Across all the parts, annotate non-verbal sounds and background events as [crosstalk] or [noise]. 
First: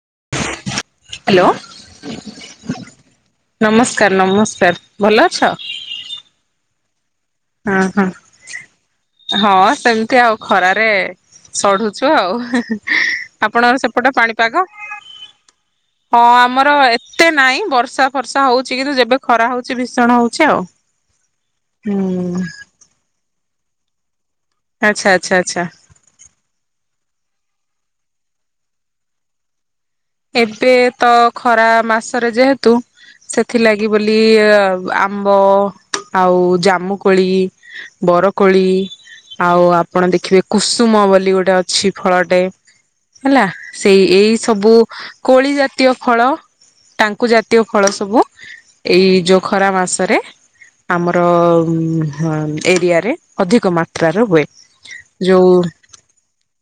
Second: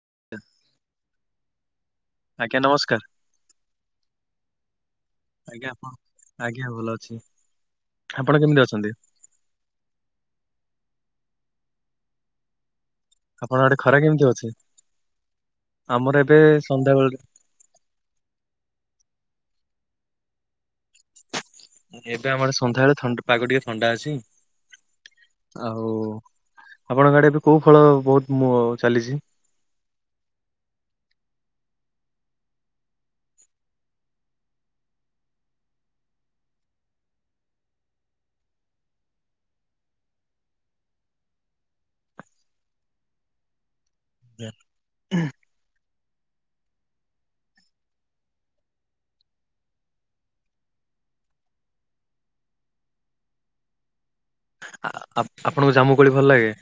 [inaudible] Hello ଆଜ୍ଞା ନମସ୍କାର। ନମସ୍କାର ନମସ୍କାର ଭଲ ଅଛ? ଆଜ୍ଞା ଆପଣ [unintelligible] ହଁହଁ ଆପଣ କେମିତି ଅଛନ୍ତି? ହଁ ସେମିତି ଆଉ ଖରାରେ। ସଢୁଛୁ ଆଉ। ଆପଣଙ୍କ ଆଡେ ଆପଣଙ୍କର ଖରା ସେପଟ କେମିତି ଅଛି? ପାଣିପାଗ? ଆମର ହଁ ଏବେ ଆମର ସନ୍ଧ୍ୟାବେଳେ ଏତେ ନାଇଁ, ବର୍ଷା ଫର୍ଷା ହଉଚି, କିନ୍ତୁ ଯେବେ ଖରା ହଉଚି ଭୀଷଣ ହଉଚି ଆଉ। ଏବେ ହୁଁ। ଆମର ସନ୍ଧ୍ୟାବେଳେ ଥଣ୍ଡ ପାଗ ଟିକେ ଥଣ୍ଡା ଅଛି। ଆଚ୍ଛା ଆଚ୍ଛା ଆଚ୍ଛା ଆଉ ଆପଣଙ୍କର ଆଡେ ଏ କଉ ଫଳ ବହୁତ ମୁଁ ଚାଲିଚି? ଏବେ ତ ଖରା ମାସରେ ଯେହେତୁ ସେଥିଲାଗି ବୋଲି ଆମ୍ବ ଆଉ ଜାମୁକୋଳି, ବରକୋଳି ଆଉ ଆପଣ ଦେଖିବେ କୁସୁମ ବୋଲି ଗୋଟେ ଅଛି ଫଳଟେ ହେଲା। ସେଇ ଏଇ ସବୁ କୋଳି ଜାତୀୟ ଫଳ। ଟାଙ୍କୁ ଜାତୀୟ ଫଳ ସବୁ ଏଇ ଯୋଉ ଖରା ମାସରେ ଆମର ଉଁ ହଁ ଏରିଆରେ ଅଧିକ ମାତ୍ରାର ହୁଏ। ଆ-ଆ ଯୋଉ ଆପଣଙ୍କୁ ଜାମୁ କୋଳି ଭଲ ଲାଗେ?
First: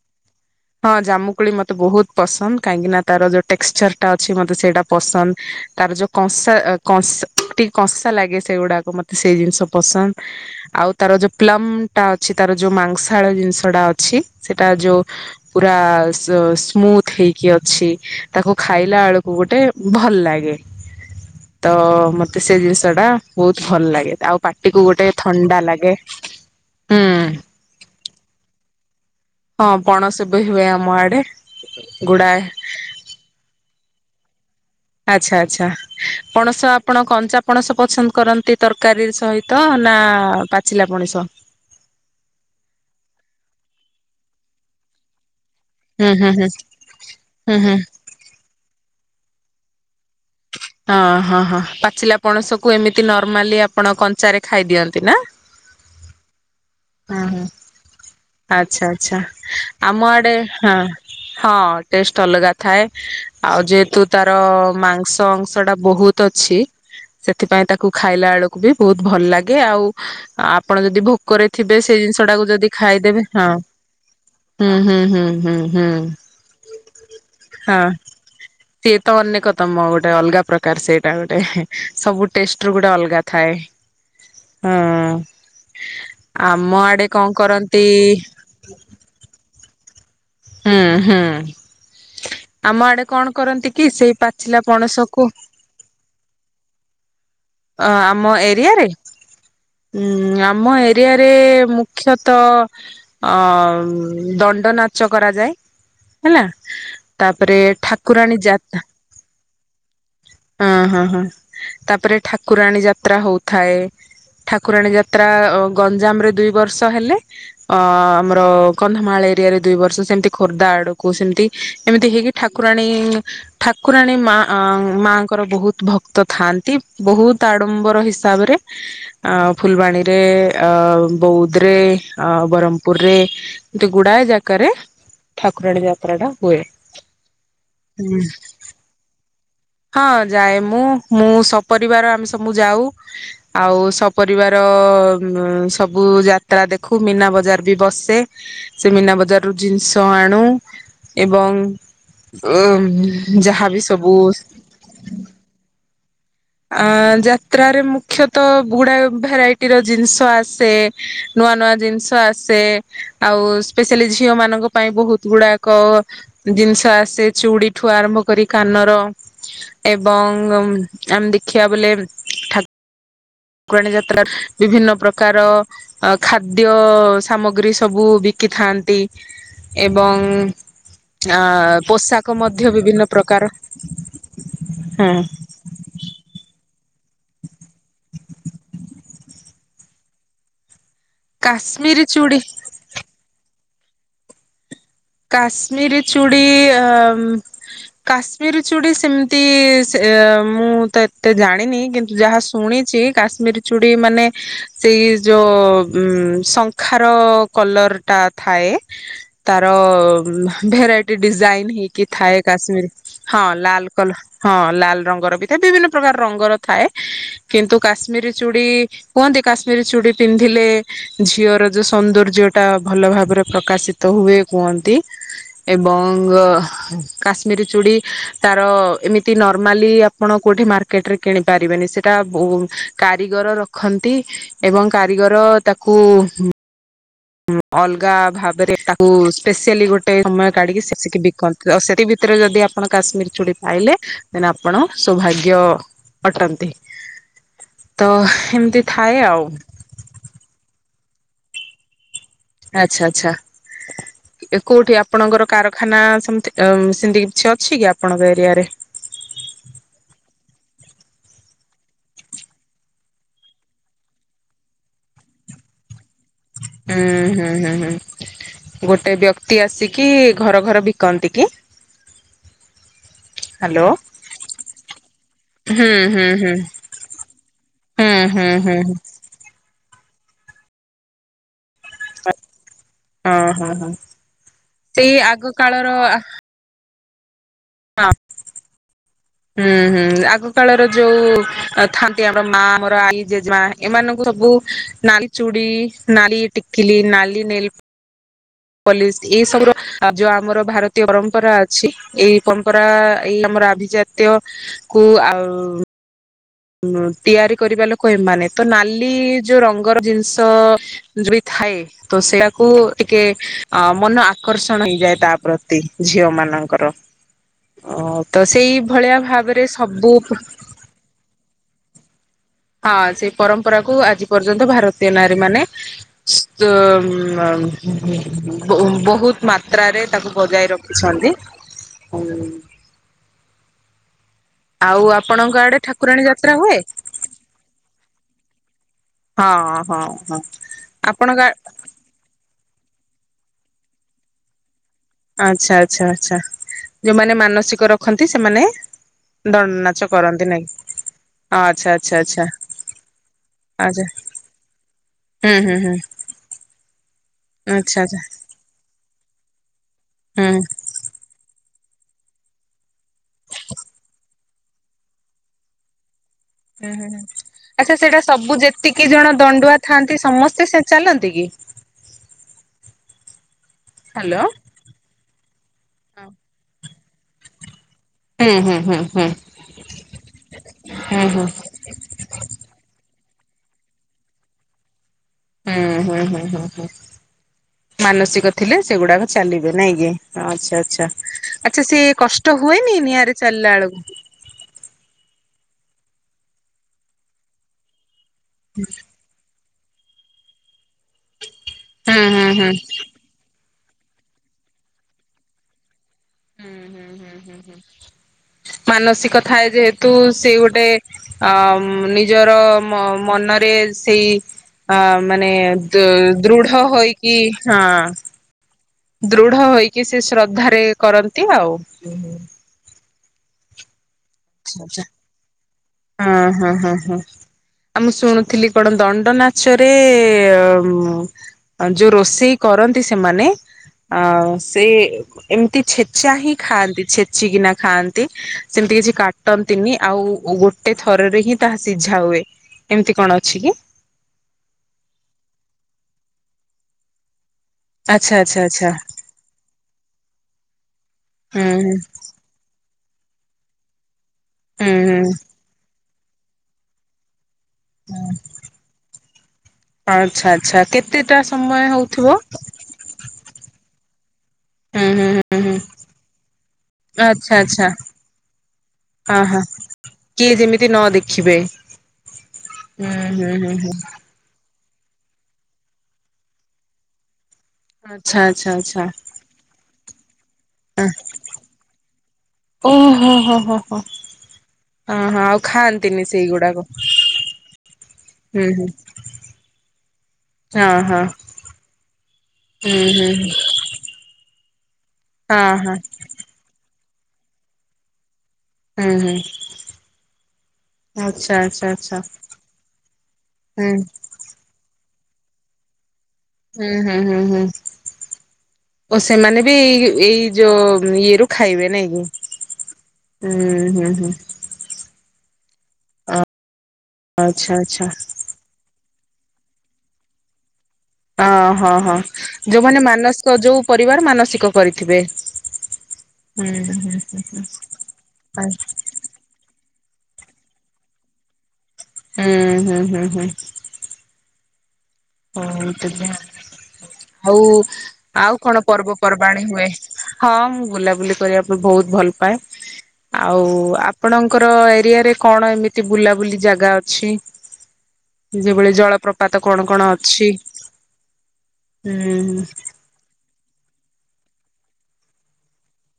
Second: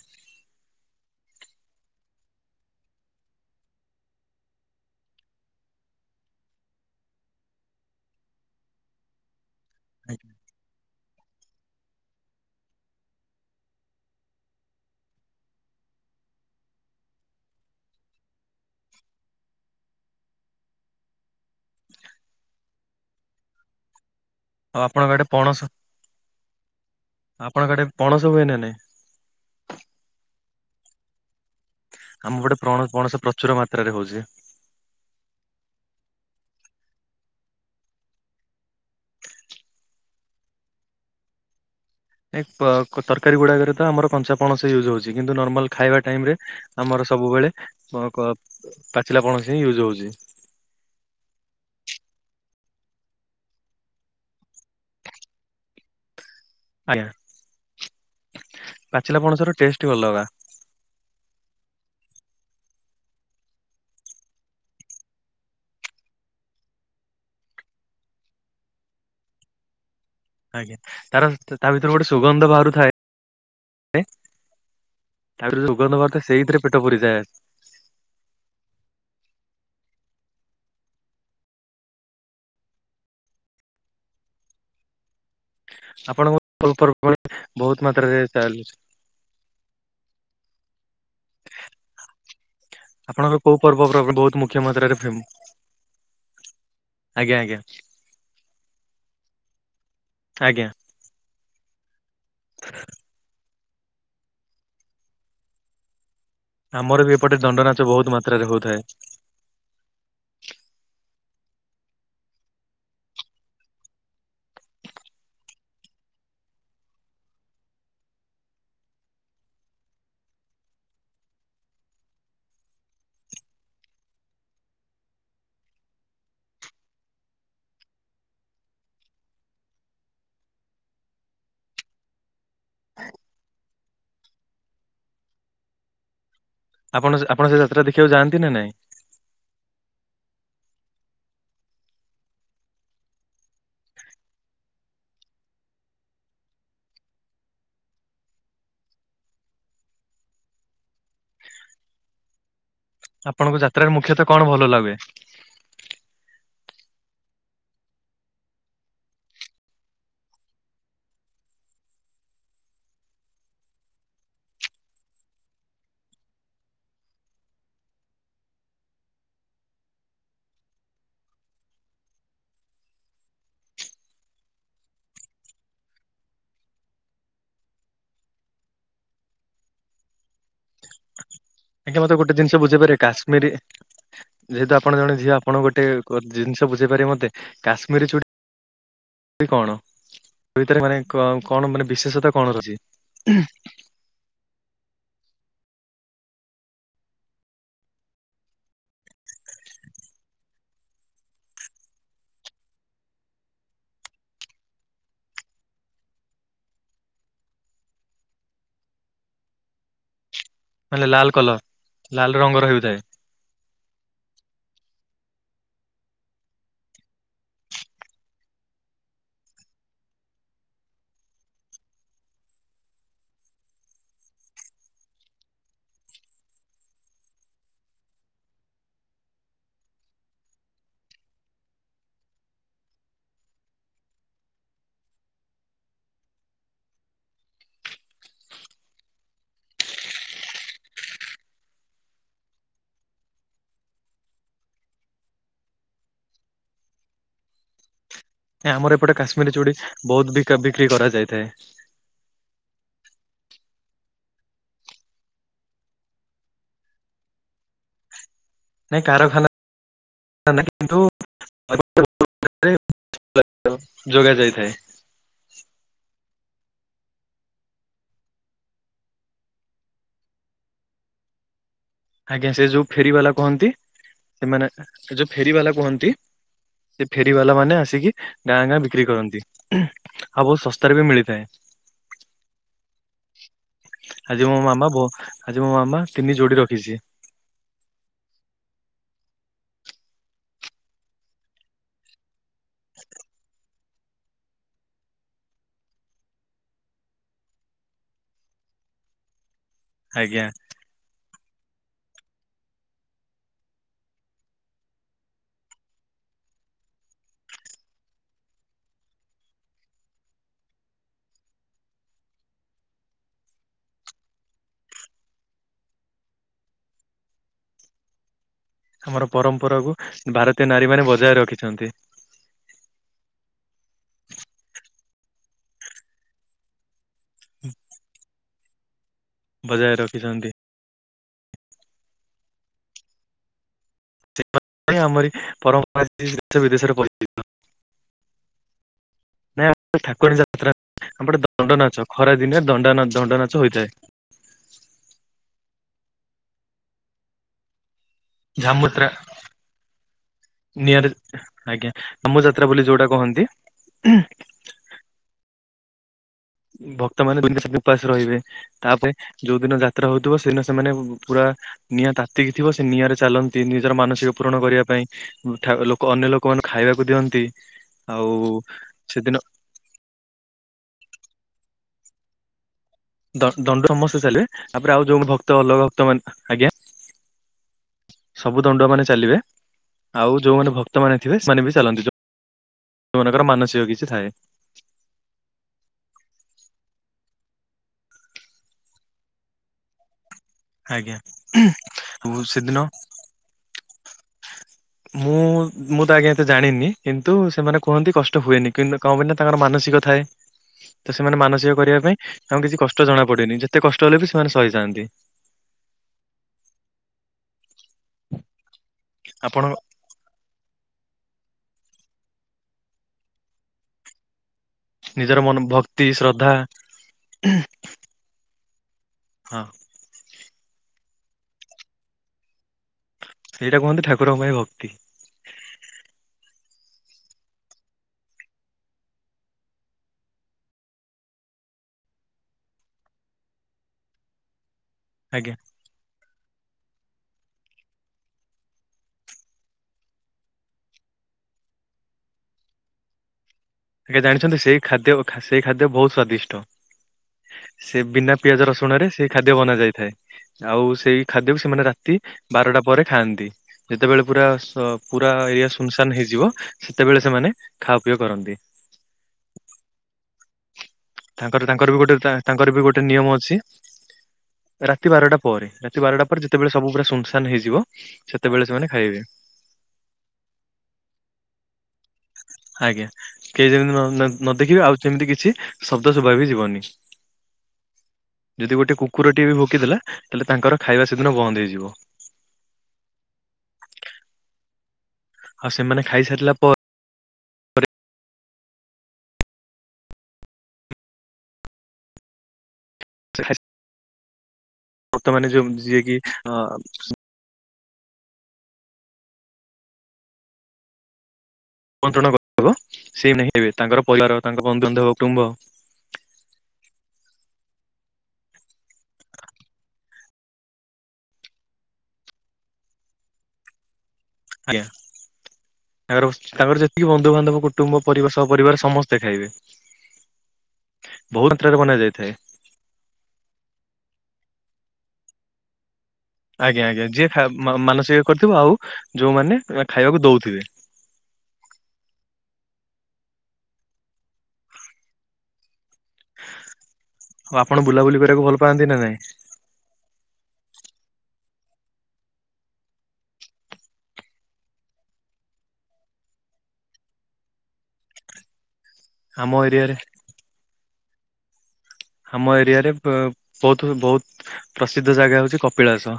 କୋଳି ମତେ ବୋହୁତ ପସନ୍ଦ କାହିଁକି ନାଁ ତାର ଯୋଉ ଟେକ୍ସଚରଟା ଅଛି ମତେ ସେଇଟା ପସନ୍ଦ ତାର ଯୋଉ କଂସା କଂସ ଟିକେ କଂସା ଲାଗେ ସେଉଡ଼ାକ ମତେ ସେ ଜିନଷ ପସନ୍ଦ ଆଉ ତାର ଯୋଉ ପ୍ଲମ୍ ଟା ଅଛି ତାର ଯୋଉ ମାଂସାଳ ଜିନିଷଟା ଅଛି ସେଟା ଯୋଉ ପୁରା ସ୍ ସ୍ମୁଥ ହେଇକି ଅଛି। ତାକୁ ଖାଇଲା ଅଳୁକୁ ଗୋଟେ ଭଲ ଲାଗେ। ତ ମତେ ସେ ଜିନିଷଟା ବୋହୁତ ଭଲ ଲାଗେ ତା ଉ ଆଉ ପାଟିକୁ ଗୋଟେ ଆପଣଙ୍କ ଆଡେ ପଣସ ଥଣ୍ଡା ଲାଗେ ହୁଁ। ଆପଣଙ୍କ ଆଡେ ପଣସ ହୁଏ ନା ନାଇଁ? ହଁ ପଣସ ବେ ହୁଏ ଆମ ଆଡ଼େ। ଆମ ପଟେ ପ୍ରଣ ପଣସ ପ୍ରଚୁର ମାତ୍ରାରେ ହୋଉଚ୍ ଯେ ଆଚ୍ଛା ଆଚ୍ଛା ପଣସ ଆପଣ କଞ୍ଚା ପଣସ ପଛନ୍ଦ କରନ୍ତି ତରକାରୀ ସହିତ ନାଁ ପାଚିଲା ପଣିସ? ନାଇଁ ପ କ ତରକାରୀ ଗୁଡ଼ାକରେ ତ ଆମର କଞ୍ଚା ପଣସ ୟୁଜ୍ ହୋଉଚି। କିନ୍ତୁ ନର୍ମାଲ୍ ଖାଇବା ହୁଁ ହୁଁ ଟାଇମରେ ହୁଁ ଆମର ସବୁବେଳେ ହୁଁ ହୁଁ ଉ କ ପା ସିଲା ପଣସି ହିଁ ୟୁଜ୍ ହୋଉଚି। ହଁ ହଁ ହଁ ପାଚିଲା ପଣସକୁ ଏମିତି ନର୍ମାଲି ଆପଣ କଞ୍ଚାରେ ଖାଇଦିଅନ୍ତି ନାଁ? ଆଜ୍ଞା ହଁ ହଁ ଆଚ୍ଛା ପାଚିଲା ଆଚ୍ଛା। ପଣସର ଟେଷ୍ଟ ହିଁ ଆମ ଅଲଗା ଆଡ଼େ ହଁ ହଁ ଟେଷ୍ଟ୍ ଅଲଗା ଥାଏ ଆଉ ଯେହେତୁ ତାର ମାଂସ ଅଂଶ ତଟା ବୋହୁତ ଅଛି ସେଥିପାଇଁ ତାକୁ ଖାଇଲା ଅଳୁକୁ ବି ବୋହୁତ ଭଲ ଲାଗେ ଆଉ ଆ ଆଜ୍ଞା ଆପଣ ଯଦି ତାର ଭୋକରେ ତା ଥିବେ ଭିତରୁ ସେ ଗୋଟେ ସୁଗନ୍ଧ ଜିନିଷଟାକୁ ଯଦି ବାହାରୁଥାଏ ଖାଇଦେବେ ହଁ ହୁଁ ହୁଁ ହୁଁ ତା ହୁଁ ଭିତରୁ ହୁଁ ସୁଗନ୍ଧ ବାହାରୁଥାଏ ସେଇଥିରେ ପେଟ ପୁରିଯାଏ ହଁ ସିଏ ତ ଅନେକ ତମ ଗୋ ଟା ଅଲଗା ପ୍ରକାର ସେଇଟା ଗୋଟେ ସବୁ ଟେଷ୍ଟ୍ ରୁ ଗୋଟେ ଅଲଗା ଥାଏ ହଁ। ଆପଣଙ୍କର୍ ଆମ ଆଡେ କଣ [unintelligible] କରନ୍ତି ବୋହୁତ ମାତ୍ରାରେ ଚାଲିଚି। ହୁଁ ହୁଁ ଆମ ଆଡ଼େ କଣ ଆପଣଙ୍କ କୋଉ କରନ୍ତି ପର୍ବ କି ସେଇ ବହୁତ ମୁଖ୍ୟ ପାଚିଲା ମାତ୍ରାରେ ଫେମ ପଣସକୁ ଆଜ୍ଞା ଆଜ୍ଞା ଅ ଆମ ଏରିଆରେ? ଉଁ ଆଜ୍ଞା ଆମ ଏରିଆରେ ମୁଖ୍ୟତଃ ଅ ଉଁ ଦଣ୍ଡନା ଚ କରାଯାଏ। ହେଲା ଆମର ବି ଏପଟେ ତାପରେ ଦଣ୍ଡ ନାଚ ବହୁତ ଠାକୁରାଣୀ ମାତ୍ରାରେ ହଉଥାଏ ଯାତ ହଁ ହଁ ହଁ। ତାପରେ ଠାକୁରାଣୀ ଯାତ୍ରା ହୋଉଥାଏ। ଠାକୁରାଣୀ ଯାତ୍ରା ଅ ଗଞ୍ଜାମରେ ଦୁଇ ବର୍ଷ ହେଲେ ଅ ଆମର କନ୍ଧମାଳ ଏରିଆରେ ଦୁଇ ବର୍ଷ ସେମତି ଖୋର୍ଦ୍ଧା ଆଡ଼ୁକୁ ସେମତି ଏମିତି ହେଇକି ଠାକୁରାଣୀ ଠାକୁରାଣୀ ମା ଅ ମାଙ୍କର ବୋହୁତ ଭକ୍ତ ଥାଆନ୍ତି। ବୋହୁତ ଆଡ଼ମ୍ବର ହିସାବରେ ଅ ଫୁଲବାଣୀରେ ଅ ବୌଦରେ ଅ ବରମପୁରରେ ଦୁ ଗୁଡ଼ାଏ ଜା କାରେ ଠାକୁରାଣୀ ଯାତ୍ରାଟା ଆପଣ ସେ ଆପଣ ସେ ଯାତ୍ରା ଦେଖିବାକୁ ଯାଆନ୍ତି ନାଁ ନାଇଁ। ହଁ ଯାଏ ମୁଁ ମୁଁ ସପରିବାର ଆମେ ସମୁ ଯାଉ ଆଉ ସପରିବାର ଉଁ ସବୁ ଯାତ୍ରା ଦେଖୁ ମୀନା ବଜାର ବି ବସେ ସେ ମୀନା ବଜାର ଜିନିଷ ଆଣୁ ଏବଂ ଆପଣଙ୍କୁ ଯାହାବି ଯାତ୍ରାରେ ସବୁ ମୁଖ୍ୟତଃ କଣ ଭଲ ଲାଗେ ଅ ଯାତ୍ରାରେ ମୁଖ୍ୟତଃ ଗୁଡା ଭେରାଇଟିର ଜିନିଷ ଆସେ ନୂଆ ନୂଆ ଜିନିଷ ଆସେ ଆଉ ସ୍ପେଶିଆଲି ଝିଅ ମାନଙ୍କ ପାଇଁ ବହୁତ ଗୁଡାକ ଜିନିଷ ଆସେ ଚୁଡ଼ିଠୁ ଆରମ୍ଭ କରି କାନର ଏବଂ ଆମେ ଦେଖିବା ବୋଲେ ଠା- ଠାକୁରାଣୀ ଯାତ୍ରାର ବିଭିନ୍ନ ପ୍ରକାର ଖାଦ୍ୟ ସାମଗ୍ରୀ ସବୁ ବିକିଥାନ୍ତି। ଏବଂ ଆ ଆଜ୍ଞା ମୋତେ ପୋଷାକ ଗୋଟେ ଜିନିଷ ମଧ୍ୟ ବୁଝେଇ ପାରିବ ବିଭିନ୍ନ ପ୍ରକାର କାଶ୍ମୀରୀ ଯେହେତୁ ଆପଣ ହୁଁ ଜଣେ ଝିଅ ଆପଣ ଗୋଟେ ଜିନିଷ ବୁଝେଇ ପାରିବେ ମୋତେ କାଶ୍ମୀରୀ ଚୁଡି କଣ ଭିତରେ ମାନେ କ କଣ ମାନେ କାଶ୍ମୀରୀ ବିଶେଷତା ଚୁଡ଼ି କଣ ଅଛି? କାଶ୍ମିର ଚୁଡି କାଶ୍ମିର ଚୁଡି ସେମିତି ମୁଁ ତ ଏତେ ଜାଣିନି କିନ୍ତୁ ଯାହା ଶୁଣିଛି କାଶ୍ମୀର ଚୁଡି ମାନେ ସେଇ ଯୋଉ ଶଙ୍ଖାର କଲରଟା ଥାଏ ତାର- ର ମାନେ ଭେରାଇଟି ଲାଲ କଲର ଡିଜାଇନ୍ ହେଇକି ଲାଲ ଥାଏ ରଙ୍ଗର କାଶ୍ମୀର ହେଉଥାଏ ହଁ ଲାଲ କଲର ହଁ ଲାଲ ରଙ୍ଗର ବି ବିଭିନ୍ନ ପ୍ରକାର ରଙ୍ଗର ଥାଏ କିନ୍ତୁ କାଶ୍ମୀର ଚୁଡି କୁହନ୍ତି କାଶ୍ମୀର ଚୁଡ଼ି ପିନ୍ଧିଲେ ଝିଅର ଯୋଉ ସୌନ୍ଦର୍ଯ୍ୟ ଟା ଭଲ ଭାବରେ ପ୍ରକାଶିତ ହୁଏ। କୁହନ୍ତି ଏବଂ କାଶ୍ମୀରୀ ଚୁଡ଼ି ତାର ଏମିତି ନର୍ମାଲି ଆପଣ କୋଉଠି ମାର୍କେଟରେ କିଣିପାରିବେନି ସେଟା କାରିଗର ରଖନ୍ତି ଏବଂ କାରିଗର ତାକୁ ଉ ଅଲଗା ଭାବରେ ତାକୁ ସ୍ପେସିଆଲି ଗୋଟେ ସମୟ କାଢିକିି ବିକନ୍ତି ସେଥି ଭିତରେ ଯଦି ଆପଣ କାଶ୍ମୀର ଚୁଡି ପାଇଲେ ଦେନ ଆପଣ ସୌଭାଗ୍ୟ ଅଟନ୍ତି। ତ ଏମିତି ଆମର ଏପଟେ ଥାଏ ଆଉ କାଶ୍ମରୀ ଚୁଡି ବହୁତ ବ ବିକ୍ରି କରାଯାଏ। ଯାଇଥାଏ। ଆଚ୍ଛା ଆଚ୍ଛା କୋଉଠି ଆପଣଙ୍କର କାରଖାନା ସେମିତି ଅଁ ସେମିତି କିଛି ଅଛି କି ଆପଣଙ୍କ ଏ ନାଇଁ କାରଖାନା ନାଇଁ କିନ୍ତୁ [unintelligible] ଯୋଗ ଯାଇଥାଏ। ହୁଁ ହୁଁ ହୁଁ ହୁଁ ଗୋଟେ ବ୍ୟକ୍ତି ଆସିକି ଘର ଘର ବିକନ୍ତି କି? ଆଜ୍ଞା ସେ ଯୋଉ ଫେର ବାଲା କୁହନ୍ତି ହ୍ୟାଲୋ ସେମାନେ ଯୋଉ ଫେରୀ ବାଲା ହୁଁ କୁହନ୍ତି ହୁଁ ହୁଁ ସେ ଫେରୀ ବାଲା ମାନେ ହୁଁ ଆସିକି ହୁଁ ଗାଁ ହୁଁ ଗାଁ ବିକ୍ରି କରନ୍ତି। ଆଉ ବହୁତ ଶସ୍ତାରେ ବି ମିଳିଥାଏ। ହଁ ହଁ ହଁ ଆଜି ମୋ ସେଇ ଆଗ କାଳର ଆ ସେ ହଁ। ହୁଁ ହୁଁ ଆଗ କାଳର ଯୋଉ ଥାନ୍ତି ଆମ ମୋର ମା ମୋର ଆଈ ଜେଜେମା ଏମାନଙ୍କୁ ସବୁ ନାଲି ଚୁଡି ନାଲି ଟିକିଲି ନାଲି ନେ ପୋଲିସ ଏ ସଂ ଆଉ ଯୋଉ ଆଜ୍ଞା ଆମର ଭାରତୀୟ ପରମ୍ପରା ଅଛି ଏଇ ପରମ୍ପରା ଏଇ ଆମର ଆଭିଜାତୀୟ କୁ ଆଉ। ତିଆରି କରିବା ଲୋକ ଏମାନେ ତ ନାଲି ଯୋଉ ରଙ୍ଗର ଜିନିଷ ଯୋ ଥାଏ ତ ସେଇଆାକୁ ଟିକେ ଅ ମନ ଆକର୍ଷଣ ହେଇଯାଏ ତା ପ୍ରତି ଝିଅ ମାନଙ୍କର ଅ ତ ସେଇ ଭଳିଆ ଆମର ଭାବରେ ପରମ୍ପରାକୁୁ ସବୁ ଭାରତୀୟ ନାରୀ ମାନେ ବଜାୟ ରଖି ଛନ୍ତି। ପରମ୍ପରା କୁ ଆଜି ପର୍ଯ୍ୟନ୍ତ ଭାରତୀୟ ନାରୀ ମାନ ବହୁତ ବଜାୟ ମାତ୍ରାରେ ତାକୁ ରଖିଛନ୍ତି ବଜାଇ ରଖିଛନ୍ତି। ହଜ। [unintelligible] ସେ ଆମରି ଆଡେ ପରମ୍ପରା ଠାକୁରାଣୀ ଯାତ୍ରା ଦେଶ ହୁଏ? ବିଦେଶରେ ପରିଚିତ। ହଁ ହଁ ନାଇଁ ହଁ ଠାକୁରାଣୀ ଯାତ୍ରା ଆମ ଆପଣଙ୍କ ଗଟେ ଦଣ୍ଡ ନାଚ ଖରା ଦିନେ ଦଣ୍ଡାନଚ ଦଣ୍ଡନାଚ ହୋଇଥାଏ। ଆଚଛା ଆଚଛା ଆଛା। ଯଉମାନେ ମାନସିକ ର ଖନ୍ତି, ସେମାନେ ଝାମୁତ୍ରା ଦଣ୍ଡ ନାଚ କରନ୍ତି ନାଇଁ। ନିଆଁରେ ହଁ ଆଚ୍ଛା ଆଜ୍ଞା ଆଚ୍ଛା ଝାମୁ ଆଚ୍ଛା ଯାତ୍ରା ବୋଲି ଯୋଉଟା କହନ୍ତି। ଆଛା ହୁଁ ହୁଁ ହୁଁ। ଭକ୍ତମାନେ ଦୁଇ [unintelligible] ଆଚ୍ଛା ଉପାସ ଆଚ୍ଛା ରହିବେ ତାପରେ ଯଉ ଦିନ ଯା ତ୍ରା ହଉଥିବ ହୁଁ ସେଦିନ ସେମାନେ ପୁରା ନିଆଁ ତାତିକି ଥିବ ସେ ନିଆଁରେ ଚାଲନ୍ତି ନିଜର ମାନସିକ ପୂରଣ କରିବା ପାଇଁ ଉଁ ଥା ଅ ଅନ୍ୟ ଲୋକ ହୁଁ ହୁଁଁ ହୁଁ। ଆଚ୍ଛା ସେଇଟା ସବୁ ଯେତିକି ଜଣ ସେଦିନ ଦଣ୍ଡୁଆ ଥାଆନ୍ତି ସମସ୍ତେ ସେ ଚାଲନ୍ତି କି? ଦ ଦଣ୍ଡ ସମସ୍ତେ ହ୍ୟାଲୋ ଚାଲିବେ। ତାପରେ ଆଉ ଯଉ ଭକ୍ତ ଅଲଗା ଭକ୍ତ ମାନେ ଆଜ୍ଞା ହୁଁ ସବୁ ହୁଁ ଦଣ୍ଡ ହୁଁ ମାନେ ହୁଁ ଚାଲିବେ। ଆଉ ଯଉମାନେ ଭକ୍ତମାନେ ହୁଁ ଥିବେ, ହୁଁ ସେମାନେ ବି ଚାଲନ୍ତି। ସେମାନଙ୍କର ମାନସିକ କିଛି ଥାଏ। ହୁଁ ହୁଁ ହୁଁ ହୁଁ ହୁଁ। ମାନସିକ ଥିଲେ ସେଗୁଡାକ ଚାଲିବେ ନାଇଁ କି? ଆଚ୍ଛା ଆଚ୍ଛା। ଆଜ୍ଞା। ଆଚ୍ଛା ସିଏ ଆଉ କଷ୍ଟ ସେଦିନ ହୁଏନି ନିଆଁରେ ଚାଲିଲା ବେଳକୁ? ମୁଁ ମୁଁ ତ ଆଜ୍ଞା ଏତେ ଜାଣିନି କିନ୍ତୁ ସେମାନେ କୁହନ୍ତି କଷ୍ଟ ଟ ହୁଏନି କିନ୍ତୁ କଣ ନା ତାଙ୍କର ମାନସିକ କ ଥାଏ, ତ ସେମାନେ ମାନସିକ କରିବା ପାଇଁ ହୁଁ ହୁଁ ତାଙ୍କୁ ହୁଁ। କିଛି କଷ୍ଟ ଜଣା ପଡେନି। ଯେ ଏତେ କଷ୍ଟ ହେଲେ ବି ସେମାନେ ସହିଯାଆନ୍ତି। ହୁଁ ହୁଁ ହୁଁ ହୁଁ ହୁଁ। ମାନସିକ ଆପଣ ଥାଏ ଯେହେତୁ ସେ ଗୋଟେ ଆ ନିଜର ମ ମନରେ ସେଇ ଆ ନିଜର ମାନେ ମନ ଭକ୍ତି ଦୁ ଶ୍ରଦ୍ଧା ଦୃଢ ହୋଇକି ହଁ। ଦୃଢ ହଁ ହୋଇକି ସେ ଶ୍ରଦ୍ଧା ରେ କରନ୍ତି ଆଉ। ସେଇଟା କୁହନ୍ତି ଠାକୁ ଛା ହଁ ହଁ। ହଁ ହଁ। ଆଉ ମୁଁ ଶୁଣୁଥିଲି କଣ ଦଣ୍ଡ ନାଚରେ, ଆ ଯଉ ରୋଷେଇ କରନ୍ତି ସେମାନେ ଆ ସେ ଆଜ୍ଞା ଏମିତି ଛେ ଚା ହିଁ ଖାଆନ୍ତି ଛେଚିକିନା ଖାଆନ୍ତି। ସେମିତି କିଛି କା ଟନ୍ତିନି। ଆଉ ଗୋଟେ ଥରରେ ହିଁ ତାହା ସିଝା ହୁଏ। ଏମିତି କଣ ଅଛି କି? ଆଜ୍ଞା ଜାଣିଛନ୍ତି ସେଇ ଖାଦ୍ୟ ସେଇ ଖାଦ୍ୟ ବହୁତ ସ୍ଵାଦିଷ୍ଟ। ସେ ଆଚ୍ଛା ବିନା ଆଚ୍ଛା ପିଆଜ ଆଚ୍ଛା ରସୁଣରେ ସେଇ ଖାଦ୍ୟ ବନା ଯାଇଥାଏ ଆଉ ସେଇ ଖାଦ୍ୟକୁ ହୁଁ ସେମାନେ ହୁଁ ରାତି ବାରଟା ପରେ ଖାଆନ୍ତି ଯେତେବେଳୁ ପୁରା ଶ ହୁଁ ହୁଁ। ପୁରା ଏରିଆ ଶୁନ୍ ଶାନ୍ ହେଇଯିବ, ସେତେବେଳେ ସେମାନେ ଖା ପିଅ ହୁଁ। କରନ୍ତି। ଆଚ୍ଛା ଆଚ୍ଛା କେତ୍ ତାଙ୍କର ତାଙ୍କର ବି ଗୋଟେ ତାଙ୍କର ବି ଗୋଟେ ନିୟମ ଅଛି। ହୁଁ ରାତି ହୁଁ ବାରଟା ହୁଁ ପରେ, ହୁଁ। ରାତି ବାରଟା ପରେ ଯେତେବେଳେ ସବୁ ପୁରା ଶୁନଶାନ୍ ଆଚ୍ଛା ହେଇଯିବ ଆଚ୍ଛା ସେତେବେଳେ ସେମାନେ ଖାଇବେ। ହଁ ହଁ କିଏ ଯେମିତି ନ ଦେଖିବେ ଆଜ୍ଞା ହୁଁ ହୁଁ କେ ହୁଁ ହୁଁ। ଯେମିତି ନ ନ ନଦ ଦେଖିବେ ଆଉ ସେମିତି କିଛି ଶବ୍ଦ ଶୁଭା ବି ଯିବନି। ଆଚ୍ଛା ଆଚ୍ଛା ଯଦି ଗୋଟେ ଆଚ୍ଛା କୁକୁରଟିଏ ବି ଭୋକିଦେଲା ତାଲେ ତାଙ୍କର ଖାଇବା ସେଦିନ ବନ୍ଦ୍ ହେଇଯିବ। ଓହୋ ହୋ ହୋ ହୋ ହଁ ହଁ ଆଉ ସେମାନେ ଖାଆନ୍ତିନି ଖାଇସାରିଲା ସେଇଗୁଡାକ? ହୁଁ ହୁଁ ହଁ ହଁ। ହୁଁ ହୁଁ ହୁଁ। ପରେ ବର୍ତ୍ତମାନେ ଯୋମ୍ ହଁ ହଁ ଯିଏ କିି ଅଅ? ହୁଁ ହୁଁ। [inaudible] ଆଚ୍ଛା ଆମନ୍ତ୍ରଣ କରାହେବ ସେ [inaudible] ହେବେ ହୁଁ ତାଙ୍କର ପରିବାର ହେବ ତାଙ୍କ ବନ୍ଧୁବାନ୍ଧବ ହେବ। କୁଟୁମ୍ବ। ହୁଁ ହୁଁ ହୁଁ ହୁଁ, ଓ ସେମାନେ ବି ଏଇ ଏଇ ଯୋଉ ଇଏରୁୁ ଖାଇବେ ନାଇଁ କି, ହୁଁ ହୁଁ ହୁଁ। ଆଜ୍ଞା ତାଙ୍କର ତାଙ୍କର ଯେ [inaudible] ବନ୍ଧୁବାନ୍ଧବ ଆଚ୍ଛା କୁଟୁମ୍ବ ଆଚ୍ଛା ପରି ସହପରିବାର ସମସ୍ତେ ଖାଇବେ। ବହୁ ଅ ମାତ୍ରାରେ ହଁ ବନା ହଁ ଯାଇଥାଏ ଯୋଉମାନେ ମାନସ୍କ ଯୋଉ ପରିବାର ମାନସିକ କରିଥିବେ। ହୁଁ ଆଜ୍ଞା ହୁଁ ଆଜ୍ଞା ହୁଁ ଯିଏ ଖା ମାନସିକ କରିଥିବ ଆଉ ଯୋଉମାନେ [inaudible] ଖାଇବାକୁ ଦଉଥିବେ। ହୁଁ ହୁଁ ହୁଁ ହୁଁ। ହୁଁ। ଆଉ ଆପଣ ବୁଲାବୁଲି କରିବାକୁ ଆଉ ଭଲ କଣ ପାଆନ୍ତି ନା ନାଇଁ ପର୍ବପର୍ବାଣୀ ହୁଏ? ହଁ ମୁଁ ବୁଲାବୁଲି କରିବା ପାଇଁ ବହୁତ ଭଲ ପାଏ ଆଉ ଆପଣଙ୍କର ଏରିଆରେ କଣ ଏମିତି ବୁଲାବୁଲି ଜାଗା ଅଛି ହୁଁ। ଯେଭଳି ଆମ ଜଳପ୍ରପାତ କଣ ଏରିଆରେ କଣ ଅ? [inaudible] ଆମ ଏରିଆରେ ପ ବହୁତ ବହୁତ ପ୍ରସିଦ୍ଧ ଜାଗା ହଉଛି କପିଳାସ।।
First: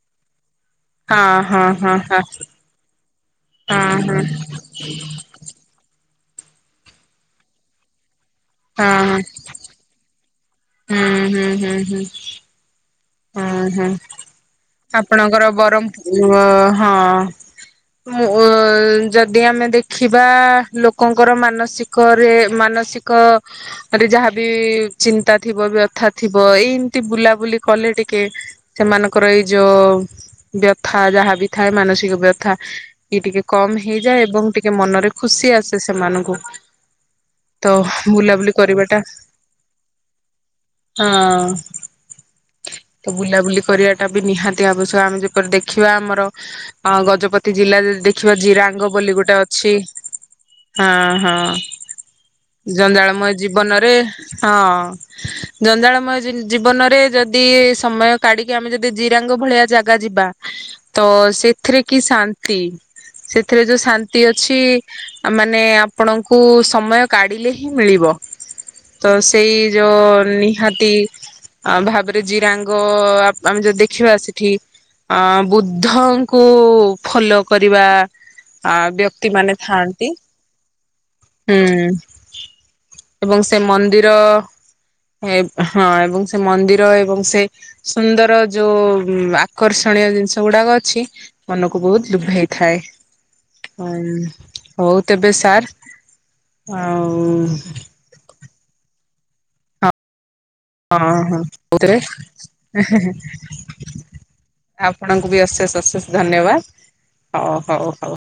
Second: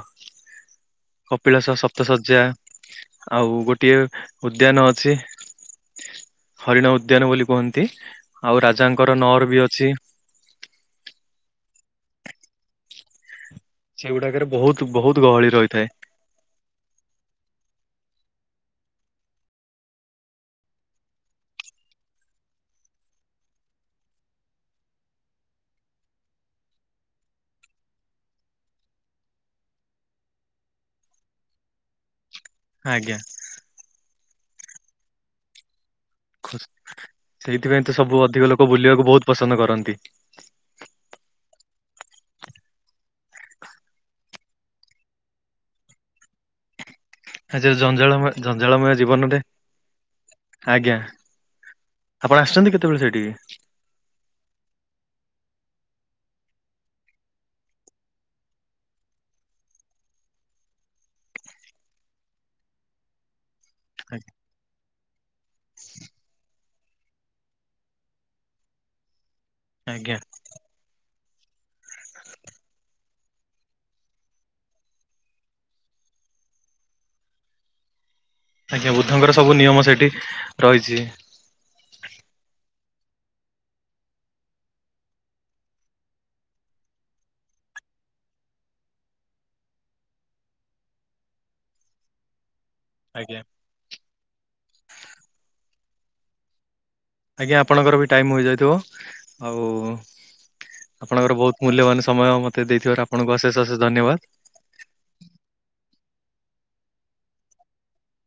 ହଁ ହଁ କପିଳାସ ହଁ ସପ୍ତ ହଁ ଶଯ୍ୟା ଆଉ ହଁ ଗୋଟିଏ ହଁ ଉଦ୍ୟାନ ଅଛି। ହରିଣ ଉଦ୍ୟାନ ବୋଲି କୁହନ୍ତି। ଆଉ ହଁ ହଁ। ରାଜାଙ୍କର ନଅର ବି ଅଛି। ହୁଁ ହୁଁ ହୁଁ ହୁଁ। ହଁ ହଁ ସେଗୁଡାକରେ ବହୁତ ବହୁତ ଆପଣଙ୍କର ଗହଳି ରହିଥାଏ ବରହମପ ହଁ। ମୁଁ ଯଦି ଆମେ ଦେଖିବା ଲୋକଙ୍କର ମାନସିକରେ ମାନସିକରେ ଯାହାବି ଚିନ୍ତା ଥିବ ବ୍ୟଥା ଥିବ ଏଇ ଏମିତି ବୁଲାବୁଲି। କଲେ ଟିକେ ସେମାନଙ୍କର ଏଇ ଯୋଉ ବ୍ୟଥା ଯାହା ବିି ଥାଏ ମାନସିକ ବ୍ୟ ଥା ଆଜ୍ଞା ବି ଟିକେ କମ ହେଇଯାଏ ଏବଂ ଟିକେ। ମନରେ ଖୁସି ଆସ। ସେମାନଙ୍କୁ ତ ସେଇଥିପାଇଁ ସବୁ ଅଧିକ ବୁଲାବୁଲି ଲୋକ କରିବାଟା ବୁଲିବାକୁ ବହୁତ ପସନ୍ଦ କରନ୍ତି। ହଁ। ତ ବୁଲାବୁଲି କରିବା ଟା ବି ନିହାତି ଆବଶ୍ୟକ ଆମେ ଯେପରି ଦେଖିବା ଆମର। ହଁ ଗଜପତି ଆଚ୍ଛା ଜିଲ୍ଲା ଯଦି ଜଞ୍ଜାଳମୟ ଦେଖିବା ଜିରାଙ୍ଗ ଜଞ୍ଜାଳମୟ ବୋଲି ଗୋଟେ ଜୀବନରେ ଅଛି ଆଜ୍ଞା ହଁ ହଁ ଆପଣ ଆସିଛନ୍ତି କେତେବେଳେ ଜଞ୍ଜାଳମୟ ସେଇଠିକି? ଜୀବନରେ ହଁ। ଜଞ୍ଜାଳମୟ ଜିନ୍ ଜୀବନରେ ଯଦି। ଯଦି ସମୟ କାଢିକି ଆମେ ଯଦି ଜିରାଙ୍ଗ ଭଳିଆ ଜାଗା ଯିବା ତ ସେଥିରେ କି ଶାନ୍ତି। ଏଥିରେ ଯୋଉ ଶାନ୍ତି ଅଛି। ମାନେ ଆପଣଙ୍କୁ ସମୟ କାଢିଲେ ହିଁ ମିଳିବ ତ। ସେଇ ଆଜ୍ଞା ଯେଉଁ ନିହାତି। ଆଁ ଭାବେ ଜିରାଙ୍ଗ ଆମେ ଯଦି ଦେଖିବା ସେଠି ଅ ବୁଦ୍ଧଙ୍କୁ ଫଲୋ କରିବା। ଆ ଆଜ୍ଞା ବ୍ୟକ୍ତି ବୁଦ୍ଧଙ୍କର ମାନେ ସବୁ ନିୟମ ଥାଆନ୍ତି ସେଇଠି ରହିଛି। ହୁଁ ଏବଂ ସେ ମନ୍ଦିର ହଁ ଏବଂ ସେ ମନ୍ଦିର। ଏବଂ ସେ ସୁନ୍ଦର ଯୋଉ ଆକର୍ଷଣୀୟ ଜିନିଷ ଗୁଡାକ ଅଛି ମନକୁ ବହୁତ ଲୁଭେଇ ଥାଏ ଆଜ୍ଞା। ହୁଁ। ହଉ ତେବେ ସାର୍। ଆଉ ଆଜ୍ଞା ଆପଣଙ୍କର ବି ଟାଇମ ହୋଇଯାଇଥିବ। ଆଉ। ହଁ ଆପଣଙ୍କର ହଁ ବହୁତ କୋଉଥିରେ ମୂଲ୍ୟବାନ ସମୟ ମତେ ଦେଇଥିବାରୁ ଆପଣଙ୍କୁ ଅଶେଷ ଅଶେଷ ଧନ୍ୟବାଦ। ଆପଣଙ୍କୁ ବି ଅଶେଷ ଅଶେଷ। ଧନ୍ୟବାଦ ହଉ ହଉ ହଉ।